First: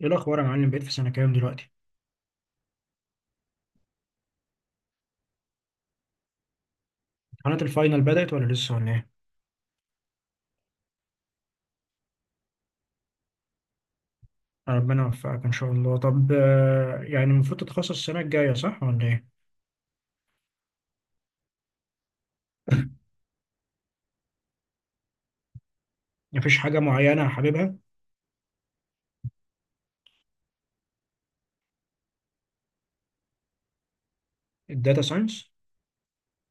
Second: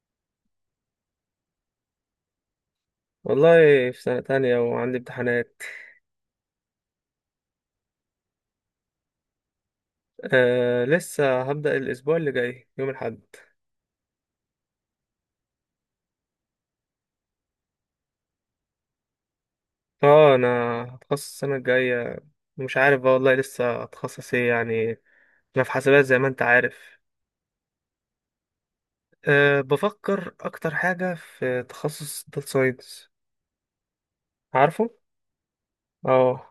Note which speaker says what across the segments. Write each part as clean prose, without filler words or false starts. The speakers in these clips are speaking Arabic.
Speaker 1: ايه الاخبار يا معلم؟ بقيت في سنه كام دلوقتي؟
Speaker 2: والله، في سنة تانية وعندي امتحانات.
Speaker 1: امتحانات الفاينل بدات ولا لسه ولا ايه؟
Speaker 2: آه، لسه هبدأ الأسبوع اللي جاي يوم الأحد.
Speaker 1: ربنا يوفقك ان شاء الله. طب، يعني المفروض تتخصص السنه الجايه، صح ولا ايه؟
Speaker 2: اه أنا هتخصص السنة الجاية. مش عارف بقى والله لسه هتخصص ايه يعني. أنا في حاسبات زي ما أنت
Speaker 1: مفيش حاجه
Speaker 2: عارف.
Speaker 1: معينه حاببها؟
Speaker 2: آه، بفكر أكتر حاجة في تخصص داتا ساينس. عارفه؟
Speaker 1: الداتا ساينس؟
Speaker 2: اه،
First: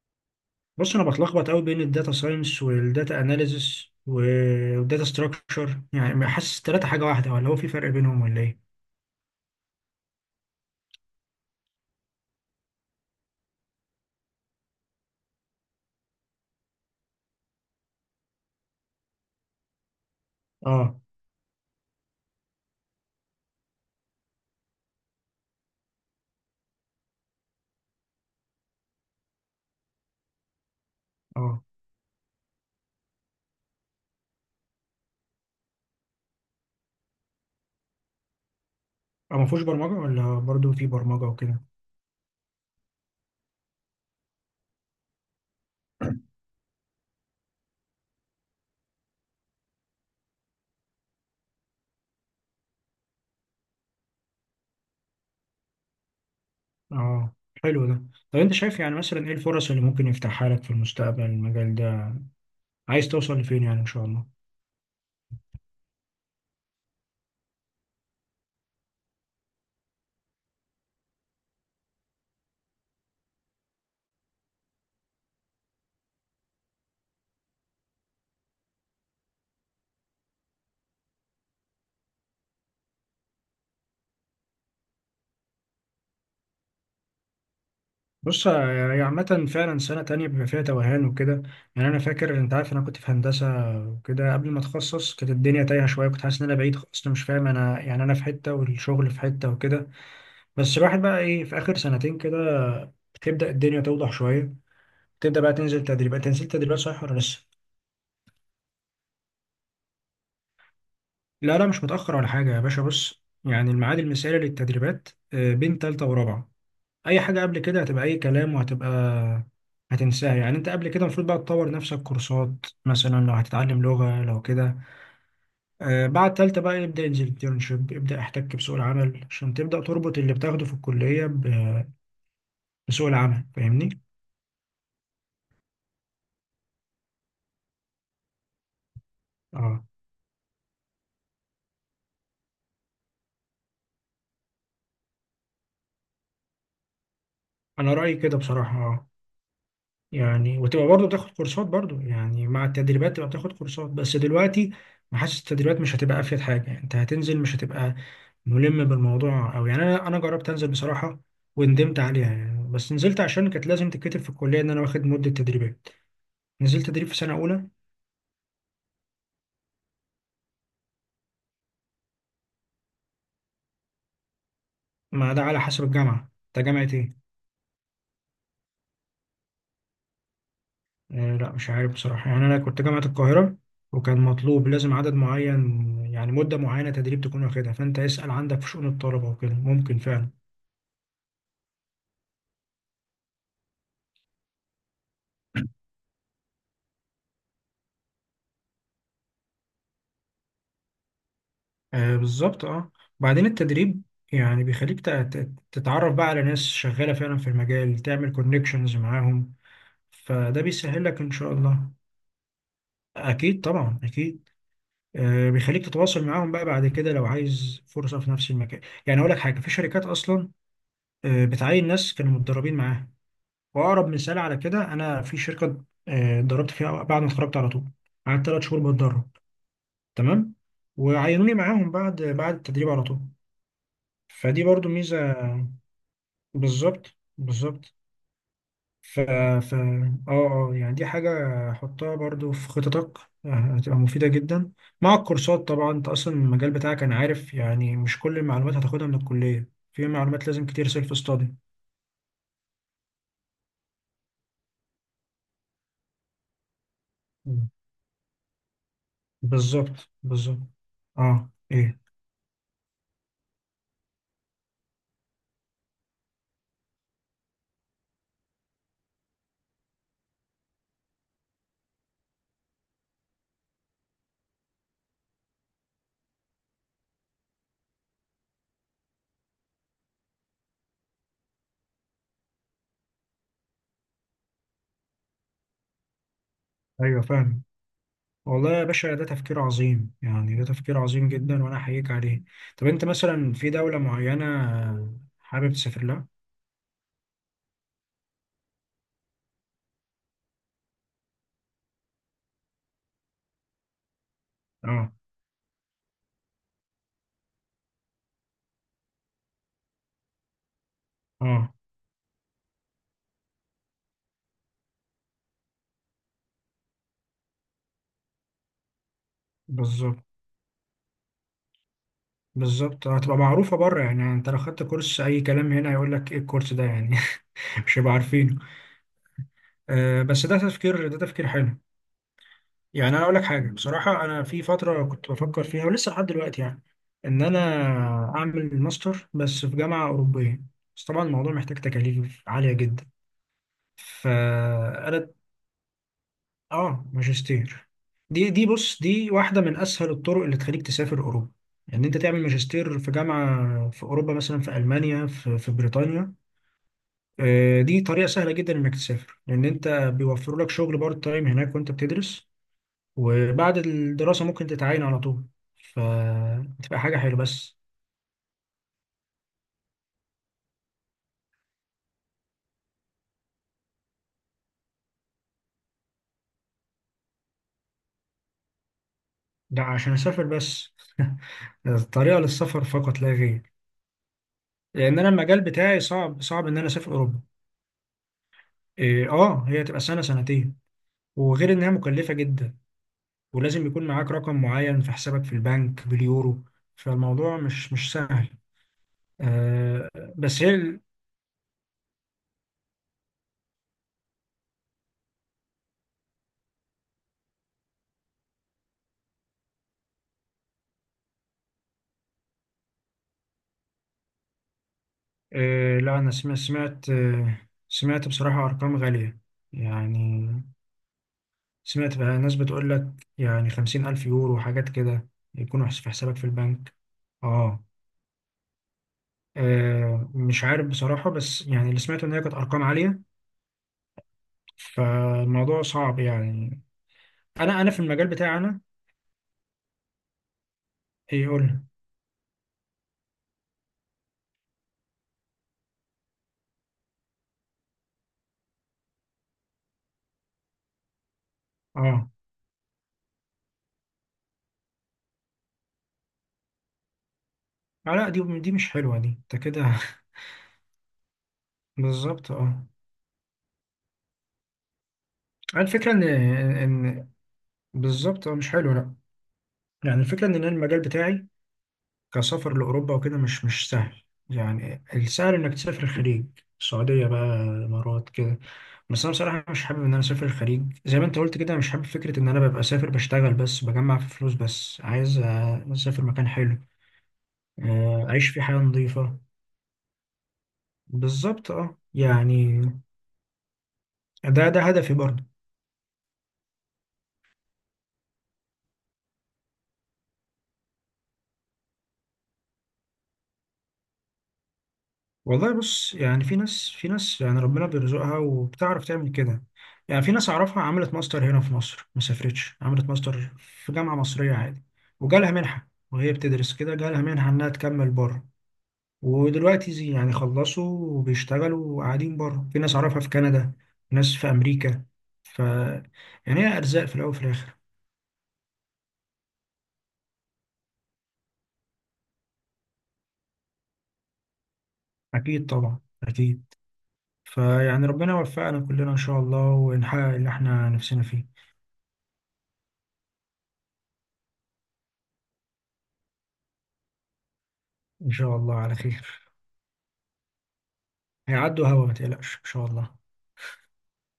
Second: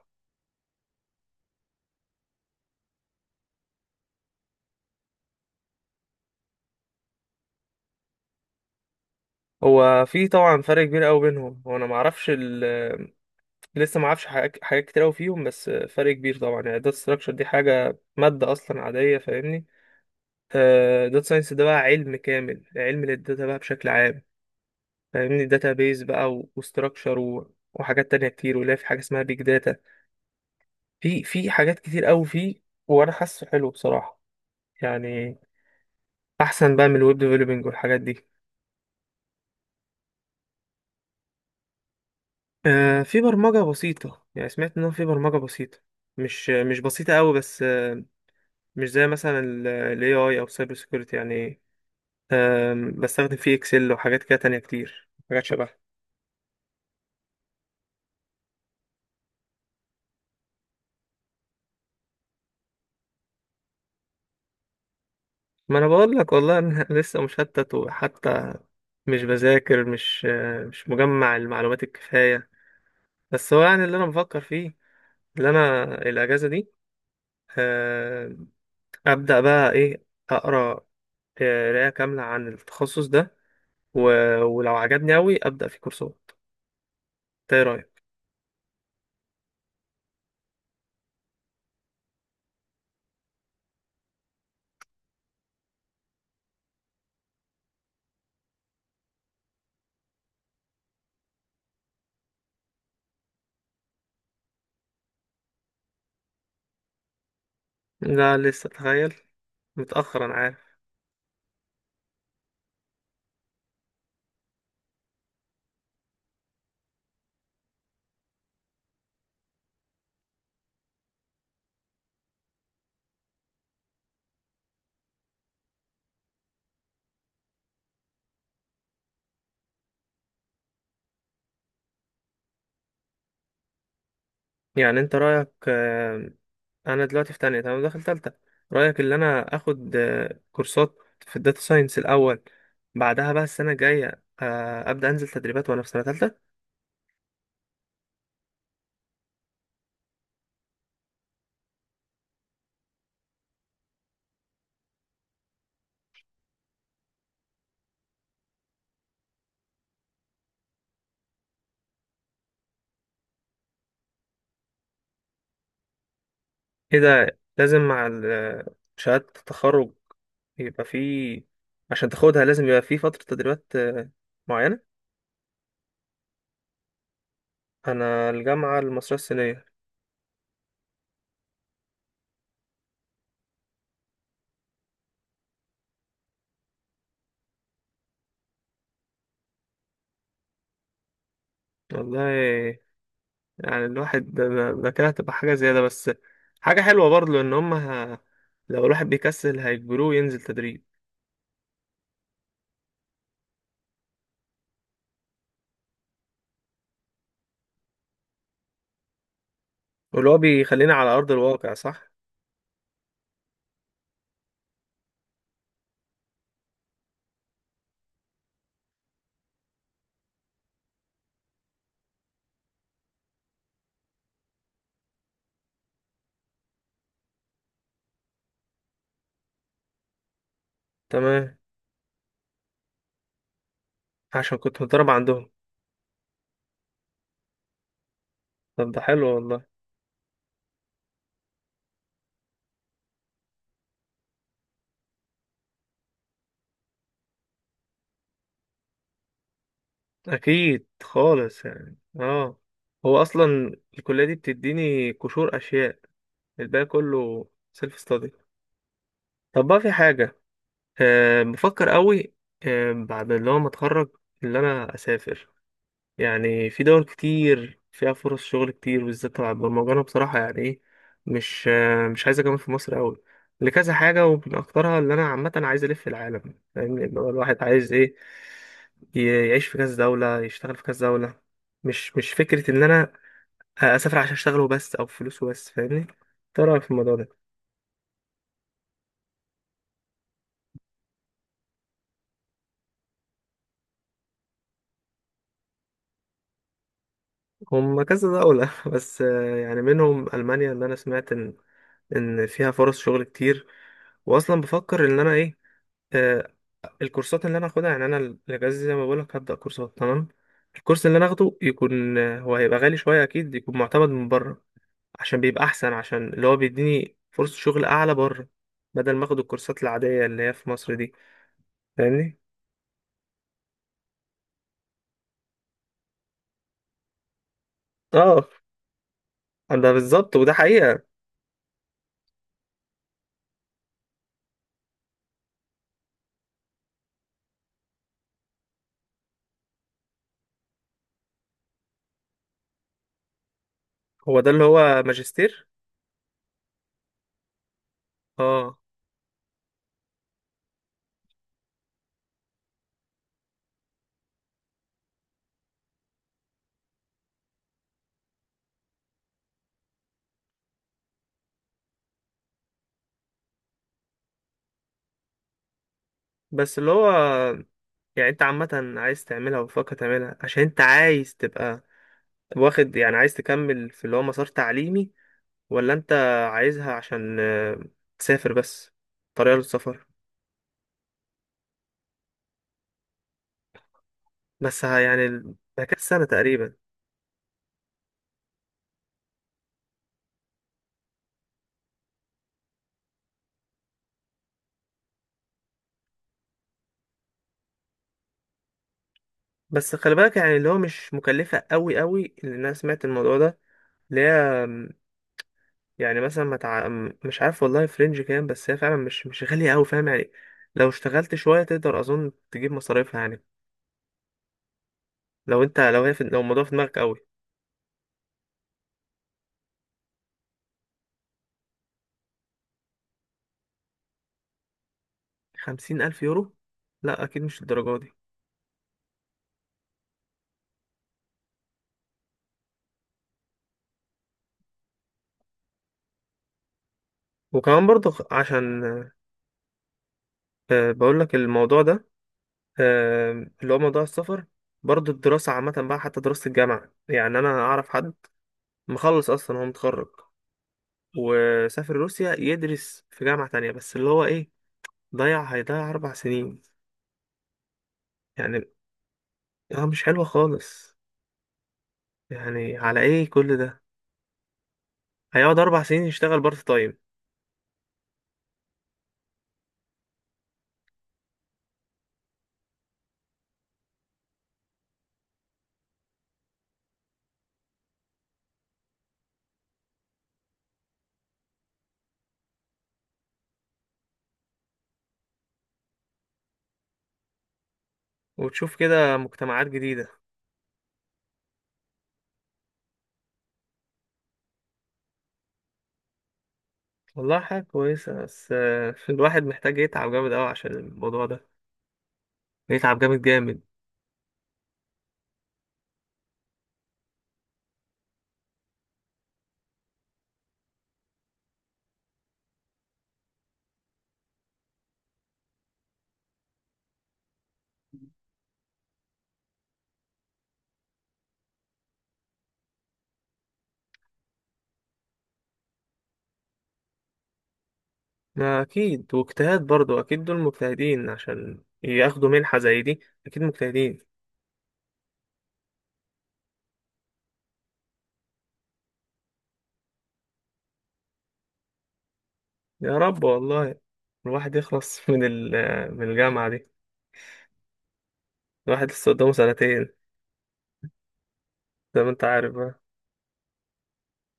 Speaker 1: بص، انا بتلخبط قوي بين الداتا ساينس والداتا اناليزس والداتا ستراكشر. يعني حاسس التلاته حاجه واحده، ولا هو في فرق بينهم ولا ايه؟
Speaker 2: هو في طبعا فرق كبير أوي بينهم. هو أنا معرفش ال، لسه معرفش حاجات كتير أوي فيهم، بس فرق كبير طبعا. يعني داتا ستراكشر دي حاجة مادة أصلا عادية، فاهمني؟
Speaker 1: اه.
Speaker 2: داتا ساينس ده بقى علم كامل، علم للداتا بقى بشكل عام، فاهمني؟ داتا بيز بقى، وستراكشر، وحاجات تانية كتير، ولا في حاجة اسمها بيج داتا. في
Speaker 1: اه.
Speaker 2: حاجات كتير قوي فيه. وانا حاسه حلو بصراحة، يعني احسن بقى من الويب ديفلوبينج والحاجات دي.
Speaker 1: اه. مفهوش برمجه، ولا برضو في برمجه وكده؟
Speaker 2: في برمجة بسيطة، يعني سمعت ان هو في برمجة بسيطة، مش بسيطة قوي بس، مش زي مثلا ال AI او سايبر سيكيورتي يعني. بستخدم فيه اكسل وحاجات كده تانية كتير، حاجات شبه.
Speaker 1: اه، حلو ده. طب انت شايف، يعني مثلا ايه الفرص اللي ممكن يفتحها لك في المستقبل المجال ده؟ عايز توصل لفين يعني ان شاء الله؟
Speaker 2: ما انا بقول لك والله انا لسه مشتت، وحتى مش بذاكر، مش مجمع المعلومات الكفاية. بس هو يعني اللي انا بفكر فيه، اللي انا الاجازة دي، آه، ابدأ بقى ايه، اقرا، قراية كاملة عن التخصص ده، و... ولو عجبني اوي ابدأ في كورسات. إنت ايه رأيك؟
Speaker 1: بص، هي عامة فعلا سنة تانية بيبقى فيها توهان وكده. يعني أنا فاكر، أنت عارف، أنا كنت في هندسة وكده قبل ما أتخصص، كانت الدنيا تايهة شوية، كنت حاسس إن أنا بعيد خالص، أنا مش فاهم، أنا يعني أنا في حتة والشغل في حتة وكده. بس الواحد بقى إيه في آخر 2 سنتين كده، تبدأ الدنيا توضح شوية، تبدأ بقى تنزل تدريبات، تنزل تدريبات، صح ولا لسه؟
Speaker 2: لا لسه، تخيل، متأخر انا عارف.
Speaker 1: لا، لا، مش متأخر ولا حاجة يا باشا. بص، يعني الميعاد المثالي للتدريبات بين تالتة ورابعة. اي حاجه قبل كده هتبقى اي كلام، وهتبقى هتنساها. يعني انت قبل كده المفروض بقى تطور نفسك كورسات، مثلا لو هتتعلم لغه لو كده. بعد تالتة بقى يبدا انترنشيب، يبدا احتك بسوق العمل عشان تبدا تربط اللي بتاخده في الكليه بسوق العمل، فاهمني.
Speaker 2: يعني انت رأيك، انا دلوقتي في تانية تمام، داخل تالتة، رأيك ان انا
Speaker 1: اه،
Speaker 2: اخد كورسات في الداتا ساينس الاول، بعدها بقى السنة الجاية ابدأ انزل تدريبات وانا في سنة تالتة؟
Speaker 1: انا رايي كده بصراحه، اه. يعني وتبقى برضه بتاخد كورسات، برضه يعني مع التدريبات تبقى بتاخد كورسات، بس دلوقتي حاسس التدريبات مش هتبقى افيد حاجه. يعني انت هتنزل مش هتبقى ملم بالموضوع أوي. يعني أنا جربت أنزل بصراحة وندمت عليها، يعني بس نزلت عشان كانت لازم تتكتب في الكلية إن أنا واخد مدة تدريبات، نزلت
Speaker 2: ايه
Speaker 1: تدريب في سنة
Speaker 2: ده،
Speaker 1: أولى.
Speaker 2: لازم مع شهادة التخرج يبقى في، عشان تاخدها لازم يبقى في فترة تدريبات معينة؟
Speaker 1: ما ده على حسب الجامعة، أنت جامعة إيه؟
Speaker 2: انا الجامعة المصرية الصينية.
Speaker 1: آه، لا، مش عارف بصراحة. يعني أنا كنت جامعة القاهرة، وكان مطلوب لازم عدد معين، يعني مدة معينة تدريب تكون واخدها. فأنت اسأل عندك في شؤون الطلبة وكده، ممكن فعلا.
Speaker 2: والله، يعني الواحد ده ده كده هتبقى حاجة زيادة بس، حاجة حلوة برضه، لان هم ه-، لو الواحد بيكسل هيجبروه ينزل تدريب.
Speaker 1: آه، بالظبط، أه. بعدين التدريب يعني بيخليك تتعرف بقى على ناس شغالة فعلا في المجال، تعمل كونكشنز معاهم،
Speaker 2: واللي هو
Speaker 1: فده
Speaker 2: بيخليني
Speaker 1: بيسهل
Speaker 2: على
Speaker 1: لك ان
Speaker 2: أرض
Speaker 1: شاء
Speaker 2: الواقع
Speaker 1: الله.
Speaker 2: صح؟
Speaker 1: اكيد طبعا، اكيد. بيخليك تتواصل معاهم بقى بعد كده لو عايز فرصه في نفس المكان. يعني اقول لك حاجه، في شركات اصلا بتعين ناس كانوا متدربين معاها. واقرب مثال على كده، انا في شركه اتدربت فيها بعد ما اتخرجت على طول، قعدت 3 شهور بتدرب، تمام، وعينوني
Speaker 2: تمام،
Speaker 1: معاهم بعد التدريب على طول.
Speaker 2: عشان
Speaker 1: فدي
Speaker 2: كنت
Speaker 1: برضو
Speaker 2: متدرب
Speaker 1: ميزه.
Speaker 2: عندهم.
Speaker 1: بالظبط، بالظبط.
Speaker 2: طب ده
Speaker 1: ف
Speaker 2: حلو
Speaker 1: ف
Speaker 2: والله.
Speaker 1: اه اه يعني دي حاجة حطها برضو في خططك، آه، هتبقى مفيدة جدا مع الكورسات طبعا. انت اصلا المجال بتاعك انا عارف، يعني مش كل المعلومات هتاخدها من الكلية، في معلومات لازم
Speaker 2: أكيد
Speaker 1: كتير سيلف ستادي.
Speaker 2: خالص يعني اه، هو أصلا الكلية دي بتديني قشور أشياء، الباقي كله سيلف ستادي. طب بقى في
Speaker 1: بالظبط،
Speaker 2: حاجة،
Speaker 1: بالظبط.
Speaker 2: أه
Speaker 1: اه،
Speaker 2: بفكر
Speaker 1: ايه؟
Speaker 2: قوي، أه، بعد اللي هو ما أتخرج، اللي أنا أسافر. يعني في دول كتير فيها فرص شغل كتير، بالذات تبع البرمجة. أنا بصراحة يعني إيه، مش عايز أكمل في مصر أوي لكذا حاجة، ومن أكترها اللي أنا عامة عايز ألف العالم، فاهمني؟ اللي هو الواحد عايز إيه، يعيش في كذا دولة، يشتغل في كذا دولة. مش فكرة إن أنا أسافر عشان أشتغل وبس، أو فلوس وبس، فاهمني؟ إنت إيه رأيك في الموضوع
Speaker 1: ايوه،
Speaker 2: ده؟
Speaker 1: فاهم. والله يا باشا ده تفكير عظيم، يعني ده تفكير عظيم جدا، وانا احييك عليه. طب انت مثلا في دولة معينة حابب تسافر لها؟
Speaker 2: هم كذا دولة بس يعني منهم ألمانيا، اللي أنا سمعت إن فيها فرص شغل كتير. وأصلا بفكر
Speaker 1: اه.
Speaker 2: إن أنا إيه، آه، الكورسات اللي انا هاخدها، يعني انا الاجازه زي ما بقولك هبدا كورسات، تمام. الكورس اللي انا هاخده
Speaker 1: اه.
Speaker 2: يكون، هو هيبقى غالي شويه اكيد، يكون معتمد من بره، عشان بيبقى احسن، عشان اللي هو بيديني فرصه شغل اعلى بره، بدل ما اخد الكورسات
Speaker 1: بالظبط،
Speaker 2: العاديه اللي هي في مصر دي، فاهمني؟
Speaker 1: بالظبط. هتبقى معروفة بره. يعني انت لو خدت كورس أي كلام هنا، هيقول لك ايه الكورس ده يعني. مش هيبقى
Speaker 2: اه،
Speaker 1: عارفينه.
Speaker 2: ده
Speaker 1: آه،
Speaker 2: بالظبط،
Speaker 1: بس
Speaker 2: وده
Speaker 1: ده
Speaker 2: حقيقه.
Speaker 1: تفكير، ده تفكير حلو. يعني أنا أقول لك حاجة بصراحة، أنا في فترة كنت بفكر فيها، ولسه لحد دلوقتي يعني، إن أنا أعمل ماستر، بس في جامعة أوروبية. بس طبعا الموضوع محتاج تكاليف عالية جدا،
Speaker 2: هو ده اللي هو
Speaker 1: فأنا.
Speaker 2: ماجستير؟
Speaker 1: آه، ماجستير. دي
Speaker 2: اه.
Speaker 1: بص، دي واحدة من أسهل الطرق اللي تخليك تسافر أوروبا. إن يعني أنت تعمل ماجستير في جامعة في أوروبا، مثلا في ألمانيا، في بريطانيا. دي طريقة سهلة جدا إنك تسافر، لأن أنت بيوفروا لك شغل بارت تايم هناك وأنت بتدرس، وبعد الدراسة ممكن تتعين على طول،
Speaker 2: بس اللي
Speaker 1: فتبقى
Speaker 2: هو،
Speaker 1: حاجة حلوة، بس.
Speaker 2: يعني انت عامه عايز تعملها وبتفكر تعملها عشان انت عايز تبقى واخد، يعني عايز تكمل في اللي هو مسار تعليمي؟ ولا انت عايزها عشان تسافر بس، طريقة
Speaker 1: ده
Speaker 2: للسفر؟
Speaker 1: عشان أسافر بس. الطريقة للسفر فقط لا غير.
Speaker 2: بس ها
Speaker 1: لأن
Speaker 2: يعني
Speaker 1: أنا المجال
Speaker 2: ده كده
Speaker 1: بتاعي
Speaker 2: سنة
Speaker 1: صعب صعب
Speaker 2: تقريبا.
Speaker 1: إن أنا أسافر أوروبا. إيه، هي تبقى سنة، 2 سنتين، وغير إنها مكلفة جدا، ولازم يكون معاك رقم معين في حسابك في البنك باليورو. فالموضوع مش سهل،
Speaker 2: بس
Speaker 1: آه.
Speaker 2: خلي بالك، يعني
Speaker 1: بس
Speaker 2: اللي هو
Speaker 1: هي.
Speaker 2: مش مكلفة قوي قوي، لأن أنا سمعت الموضوع ده، اللي هي م، يعني مثلا ما تع... م، مش عارف والله فرنج كام، بس هي فعلا مش غالية قوي، فاهم يعني؟ لو اشتغلت شوية تقدر أظن تجيب مصاريفها يعني، لو انت
Speaker 1: إيه،
Speaker 2: لو هي
Speaker 1: لا، أنا
Speaker 2: لو الموضوع في دماغك قوي.
Speaker 1: سمعت بصراحة أرقام غالية. يعني سمعت بقى ناس بتقول لك، يعني 50,000 يورو وحاجات كده، يكونوا
Speaker 2: خمسين
Speaker 1: في
Speaker 2: ألف
Speaker 1: حسابك في
Speaker 2: يورو
Speaker 1: البنك.
Speaker 2: لا أكيد مش
Speaker 1: آه.
Speaker 2: الدرجة دي.
Speaker 1: مش عارف بصراحة، بس يعني اللي سمعته إن هي كانت أرقام عالية، فالموضوع صعب يعني. أنا
Speaker 2: وكمان
Speaker 1: أنا في
Speaker 2: برضه
Speaker 1: المجال بتاعي، أنا
Speaker 2: عشان بقول لك الموضوع
Speaker 1: يقول.
Speaker 2: ده، اللي هو موضوع السفر. برضه الدراسة عامة بقى، حتى دراسة الجامعة، يعني أنا أعرف حد مخلص أصلا، هو متخرج، وسافر
Speaker 1: آه.
Speaker 2: روسيا يدرس في جامعة تانية، بس اللي هو إيه، ضيع، هيضيع 4 سنين
Speaker 1: لا، دي
Speaker 2: يعني.
Speaker 1: دي مش حلوة، دي أنت
Speaker 2: آه
Speaker 1: كده.
Speaker 2: مش حلوة خالص،
Speaker 1: بالظبط،
Speaker 2: يعني
Speaker 1: آه.
Speaker 2: على إيه كل ده؟ هيقعد 4 سنين
Speaker 1: الفكرة إن،
Speaker 2: يشتغل بارت تايم.
Speaker 1: إن، بالظبط، مش حلوة، لا. يعني الفكرة إن أنا المجال بتاعي كسفر لأوروبا وكده مش سهل. يعني السهل إنك تسافر الخليج، السعودية بقى، الإمارات كده. بس أنا بصراحة مش حابب إن أنا أسافر الخليج، زي ما أنت قلت كده، مش حابب فكرة إن أنا ببقى سافر بشتغل بس، بجمع في فلوس بس، عايز أسافر مكان حلو، أعيش فيه
Speaker 2: وتشوف
Speaker 1: حياة
Speaker 2: كده
Speaker 1: نظيفة.
Speaker 2: مجتمعات جديدة.
Speaker 1: بالظبط، أه يعني، ده هدفي برضه.
Speaker 2: والله حاجة كويسة، بس الواحد محتاج يتعب جامد أوي عشان الموضوع ده، يتعب جامد جامد.
Speaker 1: والله بص، يعني في ناس يعني ربنا بيرزقها وبتعرف تعمل كده. يعني في ناس أعرفها عملت ماستر هنا في مصر، ما سافرتش، عملت ماستر في جامعة مصرية عادي، وجالها منحة، وهي بتدرس كده جالها منحة إنها تكمل بره، ودلوقتي زي يعني خلصوا وبيشتغلوا وقاعدين بره. في ناس أعرفها في كندا، ناس في أمريكا. ف يعني هي أرزاق في الأول وفي الآخر.
Speaker 2: ما أكيد، واجتهاد برضو، أكيد دول مجتهدين عشان ياخدوا منحة زي دي، أكيد مجتهدين.
Speaker 1: أكيد طبعا، أكيد. فيعني ربنا يوفقنا كلنا إن شاء الله، ونحقق اللي إحنا نفسنا فيه.
Speaker 2: يا رب والله، الواحد يخلص من ال، من الجامعة دي.
Speaker 1: إن شاء الله
Speaker 2: الواحد
Speaker 1: على
Speaker 2: لسه قدامه
Speaker 1: خير.
Speaker 2: سنتين،
Speaker 1: هيعدوا
Speaker 2: زي
Speaker 1: هوا،
Speaker 2: ما
Speaker 1: ما
Speaker 2: أنت عارف
Speaker 1: تقلقش ان
Speaker 2: بقى.
Speaker 1: شاء الله.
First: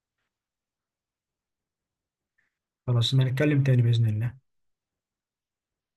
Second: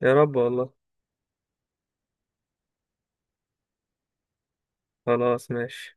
Speaker 2: يا رب والله.
Speaker 1: خلاص، ما نتكلم تاني باذن الله.
Speaker 2: خلاص ماشي.